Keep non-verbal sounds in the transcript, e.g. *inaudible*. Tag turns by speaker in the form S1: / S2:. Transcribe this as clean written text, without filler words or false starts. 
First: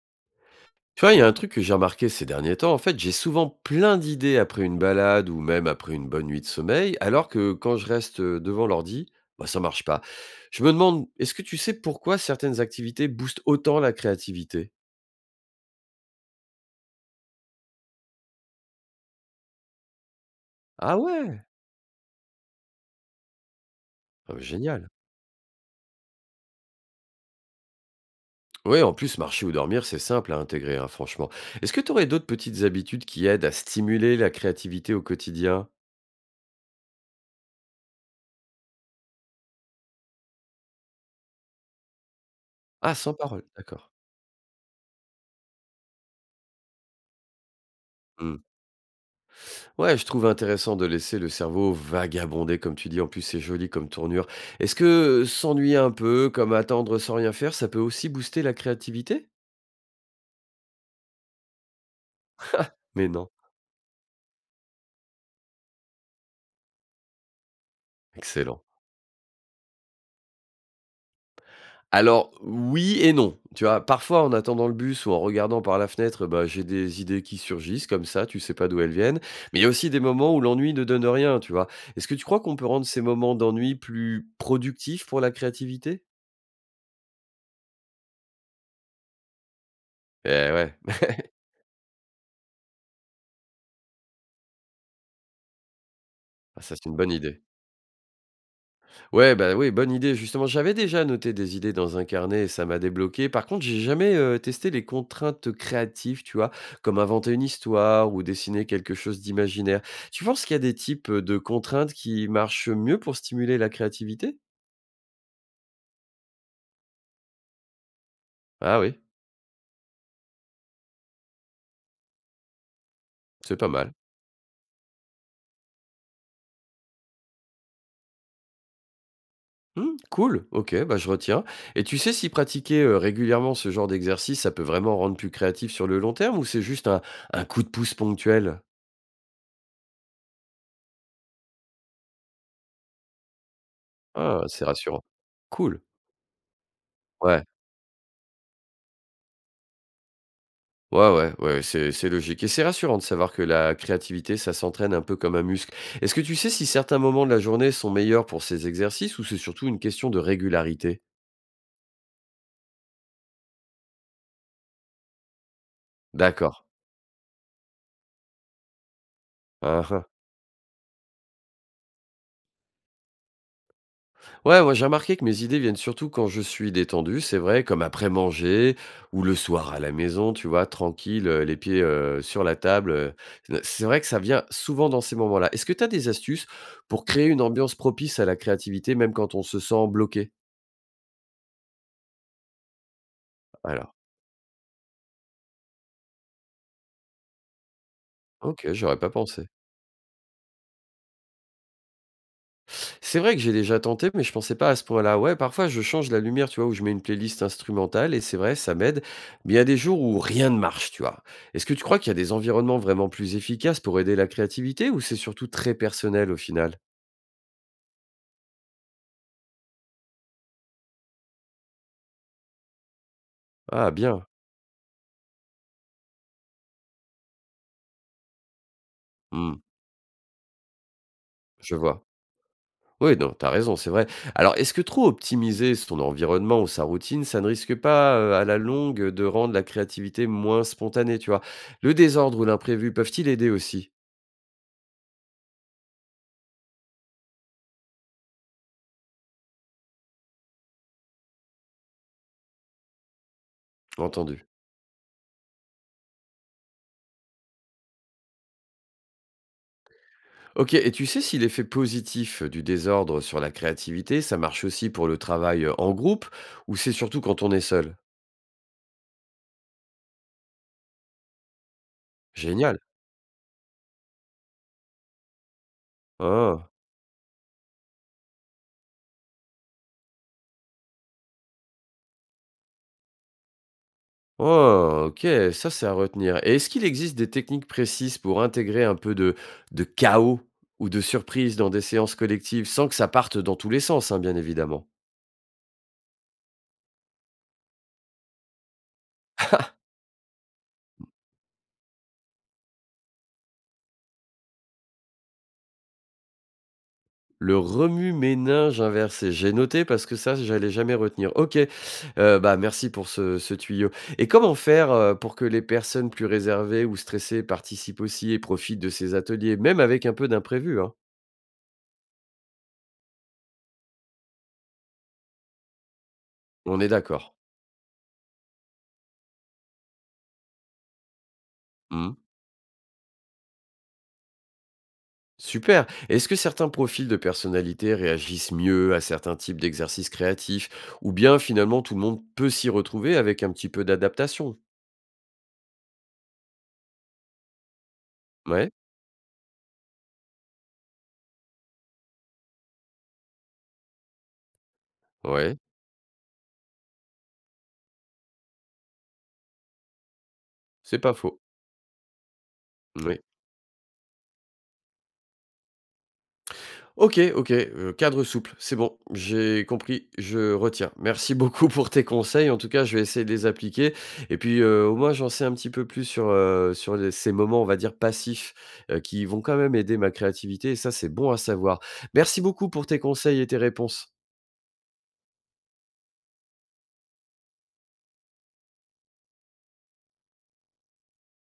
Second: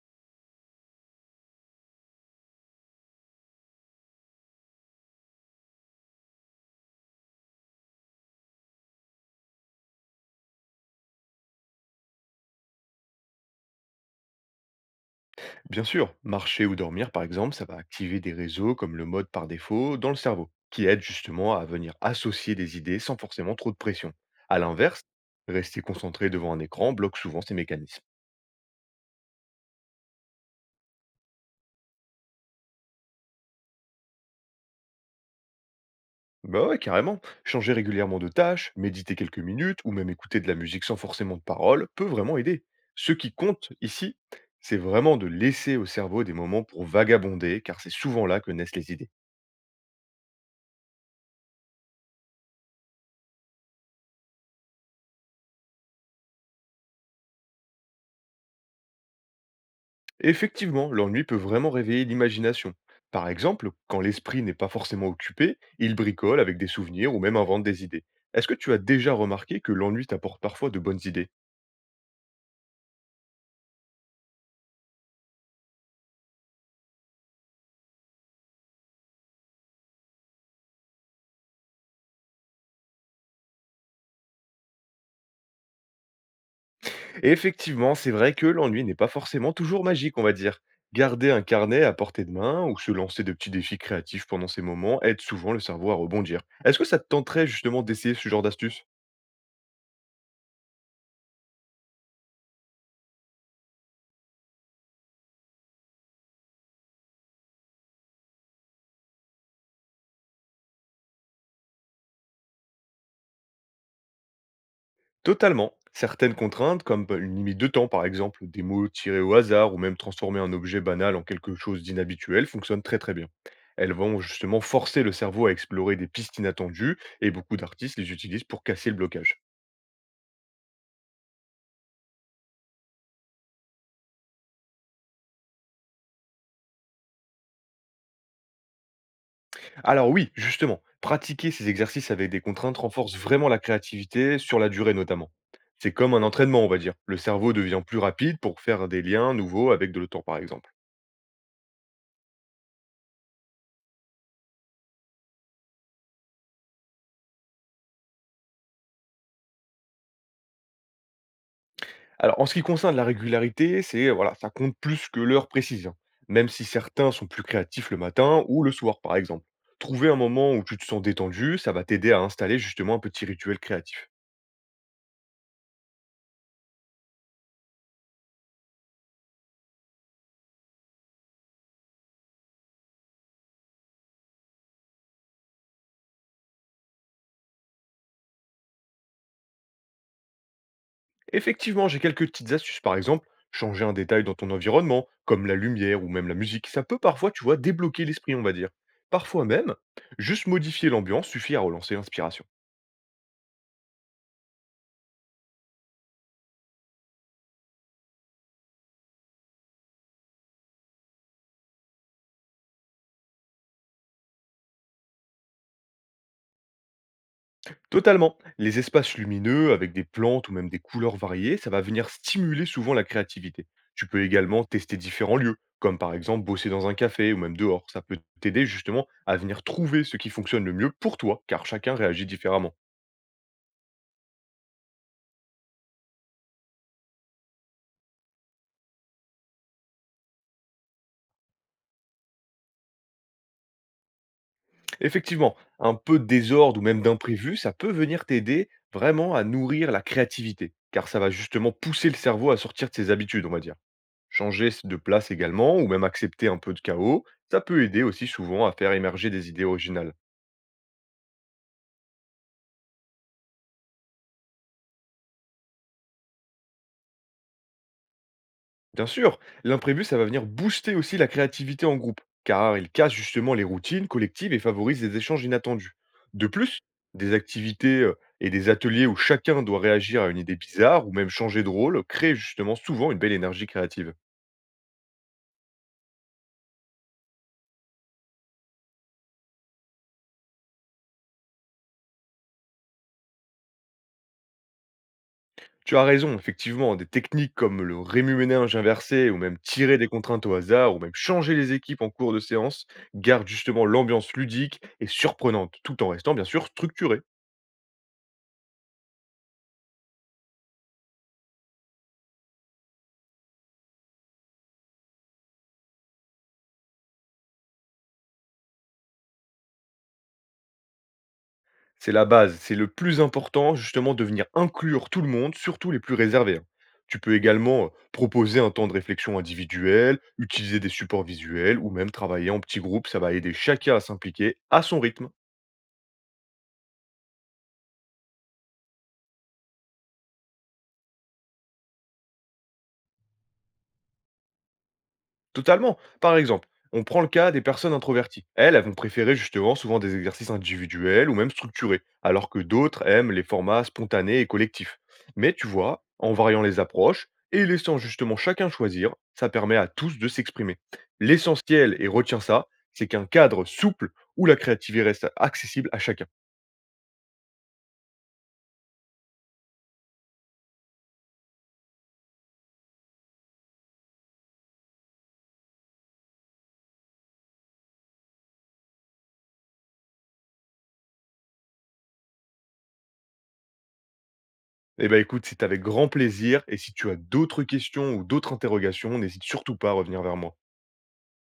S1: Tu vois, il y a un truc que j'ai remarqué ces derniers temps, en fait, j'ai souvent plein d'idées après une balade ou même après une bonne nuit de sommeil, alors que quand je reste devant l'ordi, bah, ça marche pas. Je me demande, est-ce que tu sais pourquoi certaines activités boostent autant la créativité.
S2: Bien sûr, marcher ou dormir par exemple, ça va activer des réseaux comme le mode par défaut dans le cerveau, qui
S1: Ah
S2: aide
S1: ouais.
S2: justement à venir associer des idées sans forcément trop de pression.
S1: Ah bah,
S2: À
S1: génial.
S2: l'inverse, rester concentré devant un écran bloque souvent ces mécanismes.
S1: Oui, en plus, marcher ou dormir, c'est simple à intégrer, hein, franchement. Est-ce que tu aurais d'autres petites habitudes qui aident à stimuler la créativité au quotidien?
S2: Bah ouais, carrément. Changer régulièrement de tâche, méditer quelques minutes ou même écouter de la musique sans forcément de paroles peut vraiment aider.
S1: Ah,
S2: Ce
S1: sans
S2: qui
S1: parole,
S2: compte
S1: d'accord.
S2: ici, c'est vraiment de laisser au cerveau des moments pour vagabonder, car c'est souvent
S1: Mmh.
S2: là que naissent les idées.
S1: Ouais, je trouve intéressant de laisser le cerveau vagabonder, comme tu dis. En plus, c'est joli comme tournure. Est-ce que s'ennuyer un peu, comme attendre sans rien faire, ça peut aussi booster la créativité?
S2: Effectivement, l'ennui peut vraiment réveiller l'imagination.
S1: Mais
S2: Par
S1: non.
S2: exemple, quand l'esprit n'est pas forcément occupé, il bricole avec des souvenirs ou même invente des idées. Est-ce que
S1: Excellent.
S2: tu as déjà remarqué que l'ennui t'apporte parfois de bonnes idées?
S1: Alors, oui et non. Tu vois, parfois, en attendant le bus ou en regardant par la fenêtre, bah, j'ai des idées qui surgissent comme ça, tu sais pas d'où elles viennent. Mais il y a aussi des moments où l'ennui ne donne rien, tu vois. Est-ce que tu crois qu'on peut rendre ces moments d'ennui plus productifs pour la créativité?
S2: Et effectivement, c'est vrai que l'ennui n'est pas forcément toujours magique, on va
S1: Eh
S2: dire.
S1: ouais.
S2: Garder un carnet à portée de main ou se lancer de petits défis créatifs pendant ces moments aide souvent le cerveau à rebondir.
S1: Ah, ça
S2: Est-ce que
S1: c'est une
S2: ça te
S1: bonne idée.
S2: tenterait justement d'essayer ce genre d'astuce?
S1: Ouais, bah, oui, bonne idée. Justement, j'avais déjà noté des idées dans un carnet et ça m'a débloqué. Par contre, j'ai jamais testé les contraintes créatives, tu vois, comme inventer une histoire ou dessiner quelque chose d'imaginaire. Tu penses qu'il y a des types de contraintes qui marchent mieux pour stimuler la créativité?
S2: Totalement. Certaines contraintes, comme bah, une limite de temps par exemple, des
S1: Ah
S2: mots
S1: oui,
S2: tirés au hasard ou même transformer un objet banal en quelque chose d'inhabituel, fonctionnent très très bien.
S1: c'est pas mal.
S2: Elles vont justement forcer le cerveau à explorer des pistes inattendues et beaucoup d'artistes les utilisent pour casser le blocage.
S1: Hmm, cool, ok, bah je retiens. Et tu sais si pratiquer régulièrement ce genre d'exercice, ça peut vraiment rendre plus créatif sur le long terme ou c'est juste un coup de pouce ponctuel?
S2: Alors oui, justement, pratiquer ces exercices avec des contraintes renforce vraiment la créativité
S1: Ah,
S2: sur
S1: c'est
S2: la durée
S1: rassurant.
S2: notamment.
S1: Cool.
S2: C'est comme un entraînement, on va dire. Le
S1: Ouais.
S2: cerveau devient plus rapide pour faire des liens nouveaux avec de l'autant par exemple.
S1: Ouais, ouais, ouais, c'est logique et c'est rassurant de savoir que la créativité, ça s'entraîne un peu comme un muscle. Est-ce que tu sais si certains moments de la journée sont meilleurs pour ces exercices ou c'est surtout une question de régularité?
S2: Alors, en ce qui concerne la régularité, c'est voilà, ça compte plus que l'heure précise, hein, même
S1: D'accord.
S2: si certains sont plus créatifs le matin ou le soir, par exemple.
S1: Hein, hein.
S2: Trouver un moment où tu te sens détendu, ça va t'aider à installer justement un petit rituel créatif.
S1: Ouais, moi j'ai remarqué que mes idées viennent surtout quand je suis détendu, c'est vrai, comme après manger ou le soir à la maison, tu vois, tranquille, les pieds sur la table. C'est vrai que ça vient souvent dans ces moments-là. Est-ce que tu as des astuces pour créer une ambiance propice à la créativité, même quand on se sent bloqué?
S2: Effectivement, j'ai quelques petites astuces, par exemple, changer un
S1: Alors,
S2: détail dans ton environnement, comme la lumière ou même la musique, ça peut parfois, tu vois, débloquer l'esprit, on va dire.
S1: ok, j'aurais pas
S2: Parfois
S1: pensé.
S2: même, juste modifier l'ambiance suffit à relancer l'inspiration.
S1: C'est vrai que j'ai déjà tenté, mais je pensais pas à ce point-là. Ouais, parfois je change la lumière, tu vois, ou je mets une playlist instrumentale, et c'est vrai, ça m'aide. Mais il y a des jours où rien ne marche, tu vois. Est-ce que tu crois qu'il y a des environnements vraiment plus efficaces pour aider la créativité, ou c'est surtout très personnel au final?
S2: Totalement. Les espaces lumineux avec des plantes ou même des couleurs variées, ça va venir stimuler souvent la créativité.
S1: Ah,
S2: Tu peux
S1: bien.
S2: également tester différents lieux, comme par exemple bosser dans un café ou même dehors. Ça peut t'aider justement à
S1: Hmm,
S2: venir trouver ce qui fonctionne le mieux pour toi, car
S1: je
S2: chacun
S1: vois.
S2: réagit différemment.
S1: Oui, non, t'as raison, c'est vrai. Alors, est-ce que trop optimiser son environnement ou sa routine, ça ne risque pas, à la longue, de rendre la créativité moins spontanée, tu vois? Le désordre ou l'imprévu peuvent-ils aider aussi?
S2: Effectivement, un peu de désordre ou même d'imprévu, ça peut venir t'aider vraiment à nourrir la créativité, car ça va justement pousser le cerveau à sortir de ses habitudes, on va dire.
S1: Entendu.
S2: Changer de place également ou même accepter un peu de chaos, ça peut aider aussi souvent à faire émerger des idées originales.
S1: Ok, et tu sais si l'effet positif du désordre sur la créativité, ça marche aussi pour le travail en groupe ou c'est surtout quand on est seul?
S2: Bien sûr, l'imprévu, ça va venir booster aussi la créativité en groupe, car
S1: Génial.
S2: il casse justement les routines collectives et favorise des échanges inattendus. De
S1: Ah,
S2: plus, des activités et des ateliers où chacun doit réagir à une idée bizarre ou même changer de rôle créent justement souvent une belle énergie créative.
S1: ah, ok, ça c'est à retenir. Et est-ce qu'il existe des techniques précises pour intégrer un peu de chaos ou de surprise dans des séances collectives sans que ça parte dans tous les sens, hein, bien évidemment?
S2: Tu as raison, effectivement, des techniques comme le rémuménage inversé ou même tirer des contraintes au hasard ou même changer les équipes en cours de séance gardent justement l'ambiance ludique et surprenante tout en restant bien sûr structuré.
S1: Le remue-ménage inversé. J'ai noté parce que ça, j'allais jamais retenir. OK, bah, merci pour ce tuyau et comment faire, pour que les personnes plus réservées ou stressées participent aussi et profitent de ces ateliers, même avec un peu d'imprévu, hein?
S2: C'est la base, c'est le plus important justement de venir inclure tout le monde, surtout les plus réservés, hein.
S1: On est
S2: Tu peux
S1: d'accord.
S2: également proposer un temps de réflexion individuel, utiliser des supports visuels ou même
S1: Mmh.
S2: travailler en petits groupes, ça va aider chacun à s'impliquer à son rythme.
S1: Super. Est-ce que certains profils de personnalité réagissent mieux à certains types d'exercices créatifs ou bien finalement tout le monde peut s'y retrouver avec un petit peu d'adaptation?
S2: Totalement. Par exemple, on prend le cas des personnes introverties.
S1: Ouais,
S2: Elles, elles vont préférer justement souvent des exercices individuels ou même structurés, alors que d'autres aiment les formats spontanés et collectifs. Mais
S1: ouais,
S2: tu vois, en variant les approches et laissant justement chacun choisir, ça permet à tous de s'exprimer.
S1: c'est pas faux.
S2: L'essentiel, et retiens ça, c'est
S1: Moui.
S2: qu'un cadre souple où la créativité reste accessible à chacun.
S1: OK, OK, cadre souple, c'est bon, j'ai compris, je retiens. Merci *laughs* beaucoup pour tes conseils, en tout cas, je vais essayer de les appliquer et puis, au moins, j'en sais un petit peu plus sur, sur les ces moments, on va dire, passifs, qui vont quand même aider ma créativité et ça, c'est bon à savoir. Merci beaucoup pour tes conseils et tes réponses.
S2: Eh ben écoute, c'est avec grand plaisir et si tu as d'autres questions ou d'autres interrogations, n'hésite surtout pas à revenir vers moi.